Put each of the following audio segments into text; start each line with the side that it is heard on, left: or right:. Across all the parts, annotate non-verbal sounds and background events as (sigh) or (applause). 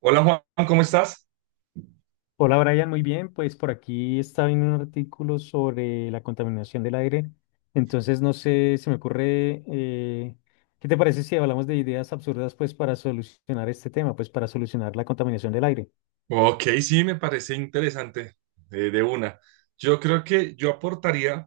right: Hola Juan, ¿cómo estás?
left: Hola Brian, muy bien. Pues por aquí estaba viendo un artículo sobre la contaminación del aire. Entonces, no sé, se me ocurre, ¿qué te parece si hablamos de ideas absurdas pues para solucionar este tema, pues para solucionar la contaminación del aire?
right: Ok, sí, me parece interesante, de una. Yo creo que yo aportaría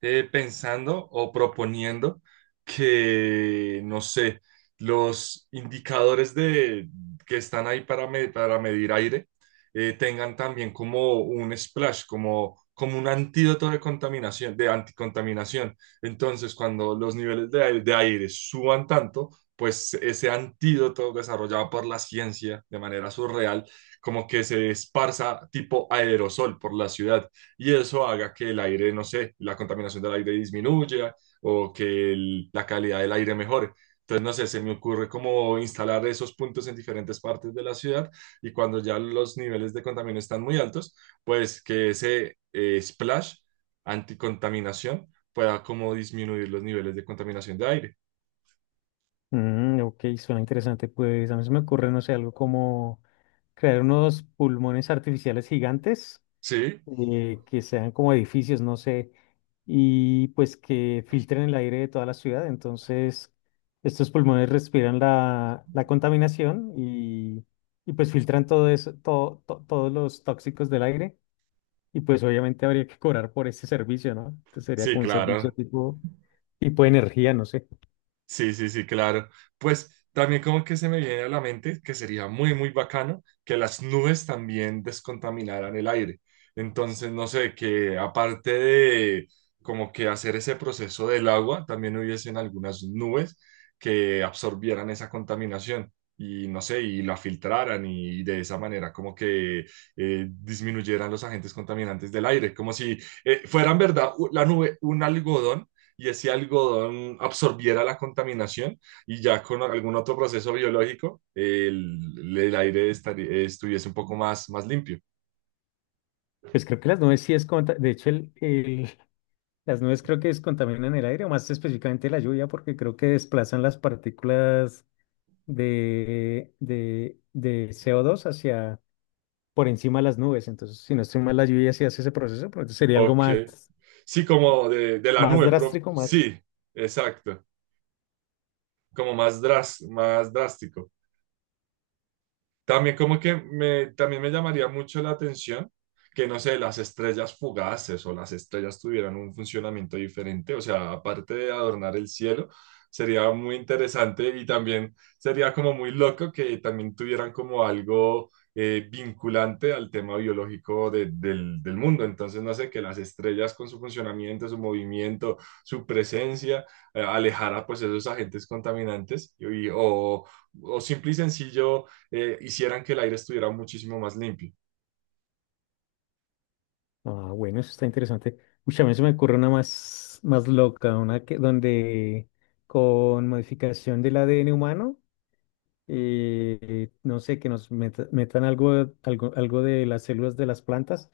right: pensando o proponiendo que, no sé, los indicadores que están ahí para, para medir aire tengan también como un splash, como, como un antídoto de contaminación, de anticontaminación. Entonces, cuando los niveles de aire suban tanto, pues ese antídoto desarrollado por la ciencia de manera surreal, como que se esparza tipo aerosol por la ciudad y eso haga que el aire, no sé, la contaminación del aire disminuya o que la calidad del aire mejore. Entonces, no sé, se me ocurre como instalar esos puntos en diferentes partes de la ciudad y cuando ya los niveles de contaminación están muy altos, pues que ese splash anticontaminación pueda como disminuir los niveles de contaminación de aire.
left: Mm, ok, suena interesante. Pues a mí se me ocurre, no sé, algo como crear unos pulmones artificiales gigantes
right: Sí,
left: que sean como edificios, no sé, y pues que filtren el aire de toda la ciudad. Entonces, estos pulmones respiran la contaminación y pues filtran todo eso, todos los tóxicos del aire. Y pues obviamente habría que cobrar por ese servicio, ¿no? Entonces sería
right: sí,
left: como un servicio
right: claro.
left: tipo de energía, no sé.
right: Sí, sí, sí, claro. Pues también como que se me viene a la mente que sería muy, muy bacano que las nubes también descontaminaran el aire. Entonces, no sé, que aparte de como que hacer ese proceso del agua, también hubiesen algunas nubes que absorbieran esa contaminación y no sé, y la filtraran y de esa manera como que disminuyeran los agentes contaminantes del aire, como si fueran, ¿verdad? La nube, un algodón y ese algodón absorbiera la contaminación y ya con algún otro proceso biológico el aire estuviese un poco más, más limpio.
left: Pues creo que las nubes sí es de hecho, las nubes creo que descontaminan el aire, o más específicamente la lluvia, porque creo que desplazan las partículas de co dos hacia por encima de las nubes. Entonces, si no estoy mal, la lluvia sí hace ese proceso, pero sería algo
right: Ok,
left: más,
right: sí, como de la
left: más
right: nube,
left: drástico, más.
right: sí, exacto, como más, más drástico. También como que me, también me llamaría mucho la atención que, no sé, las estrellas fugaces o las estrellas tuvieran un funcionamiento diferente. O sea, aparte de adornar el cielo, sería muy interesante y también sería como muy loco que también tuvieran como algo vinculante al tema biológico del, del mundo. Entonces, no sé, que las estrellas con su funcionamiento, su movimiento, su presencia, alejara pues esos agentes contaminantes y, o simple y sencillo hicieran que el aire estuviera muchísimo más limpio.
left: Ah, bueno, eso está interesante. Uy, a mí se me ocurre una más, más loca, una que, donde con modificación del ADN humano no sé, que nos metan algo de las células de las plantas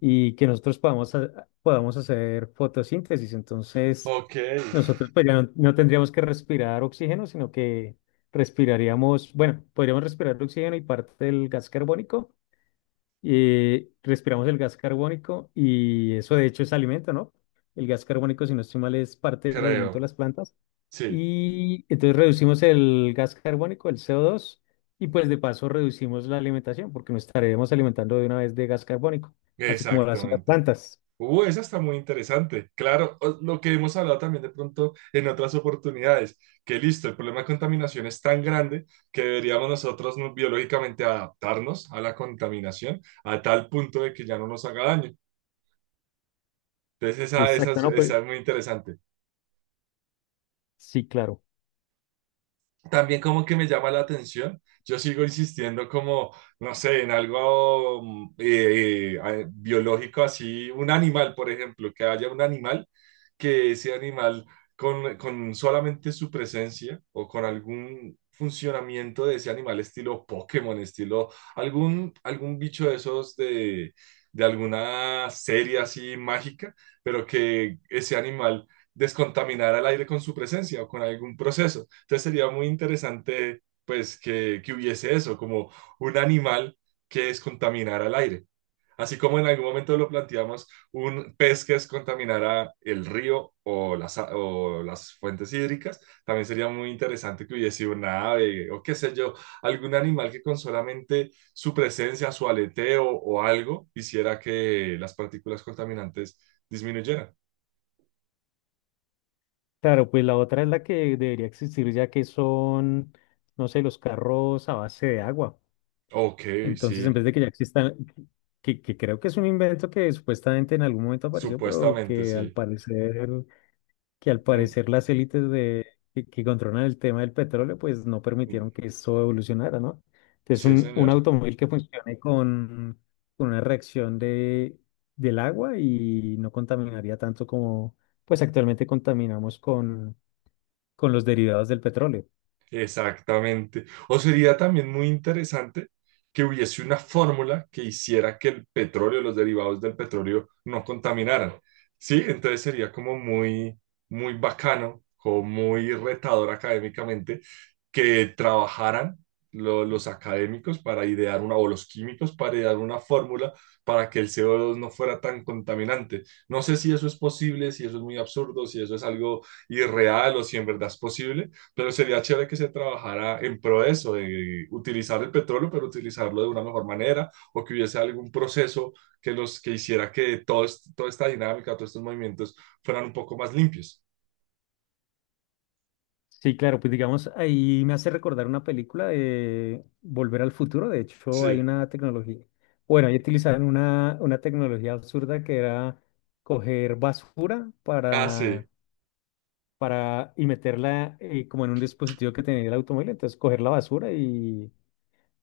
left: y que nosotros podamos hacer fotosíntesis. Entonces,
right: Ok,
left: nosotros pues ya no tendríamos que respirar oxígeno, sino que respiraríamos, bueno, podríamos respirar oxígeno y parte del gas carbónico respiramos el gas carbónico y eso de hecho es alimento, ¿no? El gas carbónico, si no estoy mal, es parte del alimento de
right: creo.
left: las plantas.
right: Sí,
left: Y entonces reducimos el gas carbónico, el CO2, y pues de paso reducimos la alimentación porque nos estaremos alimentando de una vez de gas carbónico, así como lo hacen las
right: exactamente.
left: plantas.
right: Esa está muy interesante. Claro, lo que hemos hablado también de pronto en otras oportunidades, que listo, el problema de contaminación es tan grande que deberíamos nosotros biológicamente adaptarnos a la contaminación a tal punto de que ya no nos haga daño. Entonces, esa,
left: Exacto, ¿no? Pues
right: esa es muy interesante.
left: sí, claro.
right: También como que me llama la atención, yo sigo insistiendo como, no sé, en algo biológico así, un animal, por ejemplo, que haya un animal, que ese animal con solamente su presencia o con algún funcionamiento de ese animal estilo Pokémon, estilo algún, algún bicho de esos de alguna serie así mágica, pero que ese animal descontaminara el aire con su presencia o con algún proceso. Entonces sería muy interesante, pues, que hubiese eso, como un animal que descontaminara el aire. Así como en algún momento lo planteamos, un pez que descontaminara el río o las, o las fuentes hídricas, también sería muy interesante que hubiese una ave o qué sé yo, algún animal que con solamente su presencia, su aleteo o algo, hiciera que las partículas contaminantes disminuyeran.
left: Claro, pues la otra es la que debería existir ya que son, no sé, los carros a base de agua.
right: Ok,
left: Entonces, en
right: sí,
left: vez de que ya existan, que creo que es un invento que supuestamente en algún momento apareció, pero
right: supuestamente sí.
left: que al
right: Mm,
left: parecer las élites que controlan el tema del petróleo, pues no
right: mm,
left: permitieron que eso evolucionara, ¿no? Entonces,
right: sí,
left: un
right: señor.
left: automóvil que funcione con una reacción del agua y no contaminaría tanto como, pues actualmente contaminamos con los derivados del petróleo.
right: Exactamente. O sería también muy interesante que hubiese una fórmula que hiciera que el petróleo, los derivados del petróleo, no contaminaran. Sí, entonces sería como muy, muy bacano o muy retador académicamente que trabajaran los académicos para idear una, o los químicos para idear una fórmula para que el CO2 no fuera tan contaminante. No sé si eso es posible, si eso es muy absurdo, si eso es algo irreal o si en verdad es posible, pero sería chévere que se trabajara en pro de eso, de utilizar el petróleo, pero utilizarlo de una mejor manera, o que hubiese algún proceso que los que hiciera que todo, toda esta dinámica, todos estos movimientos fueran un poco más limpios.
left: Sí, claro, pues digamos, ahí me hace recordar una película de Volver al Futuro. De hecho, hay
right: Sí,
left: una tecnología, bueno, ahí utilizaron una tecnología absurda que era coger basura
right: ah, sí,
left: para y meterla como en un dispositivo que tenía el automóvil. Entonces, coger la basura y,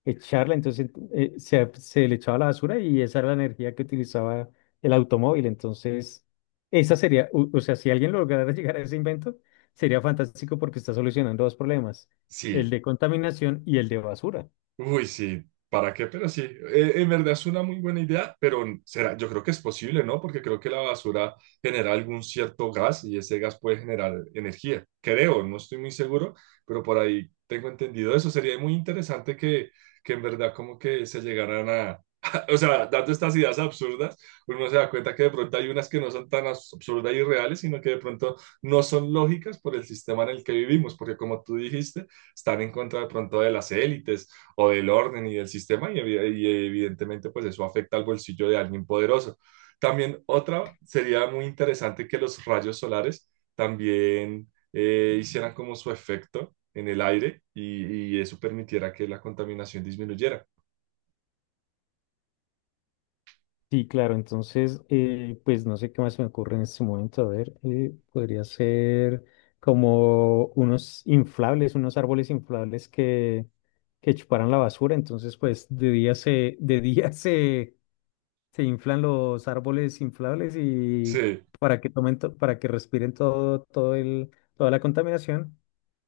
left: echarla, entonces se le echaba la basura y esa era la energía que utilizaba el automóvil. Entonces, esa sería, o sea, si alguien lograra (laughs) llegar a ese invento, sería fantástico porque está solucionando dos problemas, el
right: sí.
left: de contaminación y el de basura.
right: Uy, sí, ¿para qué? Pero sí, en verdad es una muy buena idea, pero será, yo creo que es posible, ¿no? Porque creo que la basura genera algún cierto gas y ese gas puede generar energía. Creo, no estoy muy seguro, pero por ahí tengo entendido eso. Sería muy interesante que en verdad como que se llegaran a... (laughs) O sea, dando estas ideas absurdas, uno se da cuenta que de pronto hay unas que no son tan absurdas y reales, sino que de pronto no son lógicas por el sistema en el que vivimos, porque como tú dijiste, están en contra de pronto de las élites o del orden y del sistema y, y evidentemente pues eso afecta al bolsillo de alguien poderoso. También otra sería muy interesante que los rayos solares también hicieran como su efecto en el aire y eso permitiera que la contaminación disminuyera.
left: Sí, claro, entonces, pues no sé qué más se me ocurre en este momento. A ver, podría ser como unos inflables, unos árboles inflables que chuparan la basura. Entonces, pues de día (laughs) se inflan los árboles inflables y
right: Sí.
left: para que respiren toda la contaminación.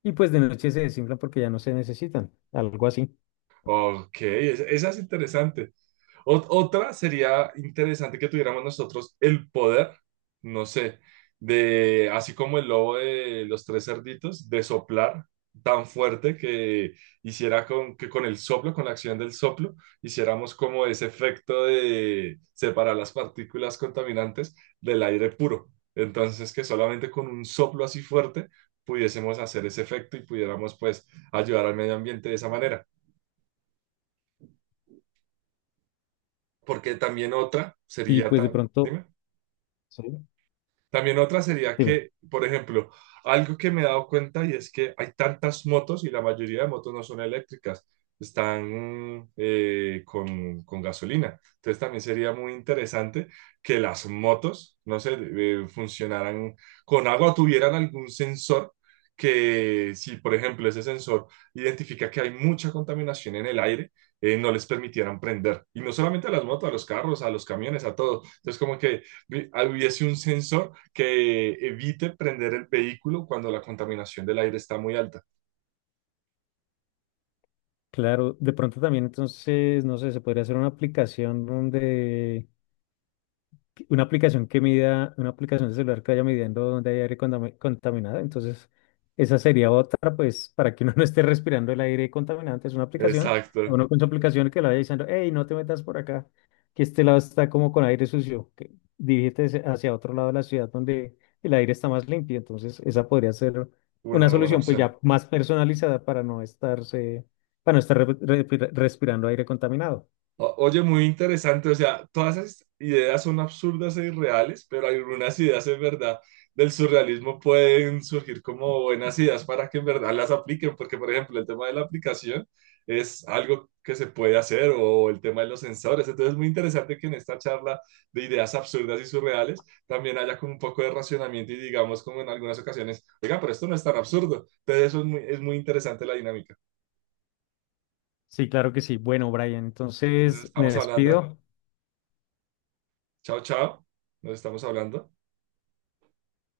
left: Y pues de noche se desinflan porque ya no se necesitan, algo así.
right: Ok, esa es interesante. Otra sería interesante que tuviéramos nosotros el poder, no sé, de, así como el lobo de los tres cerditos, de soplar tan fuerte que hiciera con, que con el soplo, con la acción del soplo, hiciéramos como ese efecto de separar las partículas contaminantes del aire puro. Entonces, que solamente con un soplo así fuerte pudiésemos hacer ese efecto y pudiéramos pues ayudar al medio ambiente de esa manera. Porque también otra
left: Y
right: sería
left: pues de
right: tan,
left: pronto,
right: dime.
left: sí,
right: También otra sería
left: dime,
right: que, por ejemplo, algo que me he dado cuenta y es que hay tantas motos y la mayoría de motos no son eléctricas, están con gasolina. Entonces también sería muy interesante que las motos, no sé, funcionaran con agua o tuvieran algún sensor que si, por ejemplo, ese sensor identifica que hay mucha contaminación en el aire, no les permitieran prender. Y no solamente a las motos, a los carros, a los camiones, a todo. Entonces como que vi- hubiese un sensor que evite prender el vehículo cuando la contaminación del aire está muy alta.
left: claro, de pronto también entonces, no sé, se podría hacer una aplicación una aplicación que mida, una aplicación de celular que vaya midiendo dónde hay aire contaminado. Entonces, esa sería otra, pues, para que uno (laughs) no esté respirando el aire contaminante, es una aplicación, o
right: Exacto,
left: uno con su aplicación que le vaya diciendo, hey, no te metas por acá, que este lado está como con aire sucio, que dirígete hacia otro lado de la ciudad donde el aire está más limpio. Entonces, esa podría ser
right: una
left: una
right: buena
left: solución, pues,
right: opción.
left: ya más personalizada para no estar respirando aire contaminado.
right: O- Oye, muy interesante, o sea, todas esas ideas son absurdas e irreales, pero algunas ideas en verdad del surrealismo pueden surgir como buenas ideas para que en verdad las apliquen, porque por ejemplo el tema de la aplicación es algo que se puede hacer o el tema de los sensores, entonces es muy interesante que en esta charla de ideas absurdas y surreales también haya como un poco de racionamiento y digamos como en algunas ocasiones, oiga, pero esto no es tan absurdo, entonces eso es muy interesante la dinámica.
left: Sí, claro que sí. Bueno, Brian,
right: Entonces
left: entonces me
right: estamos hablando,
left: despido.
right: chao, chao, nos estamos hablando.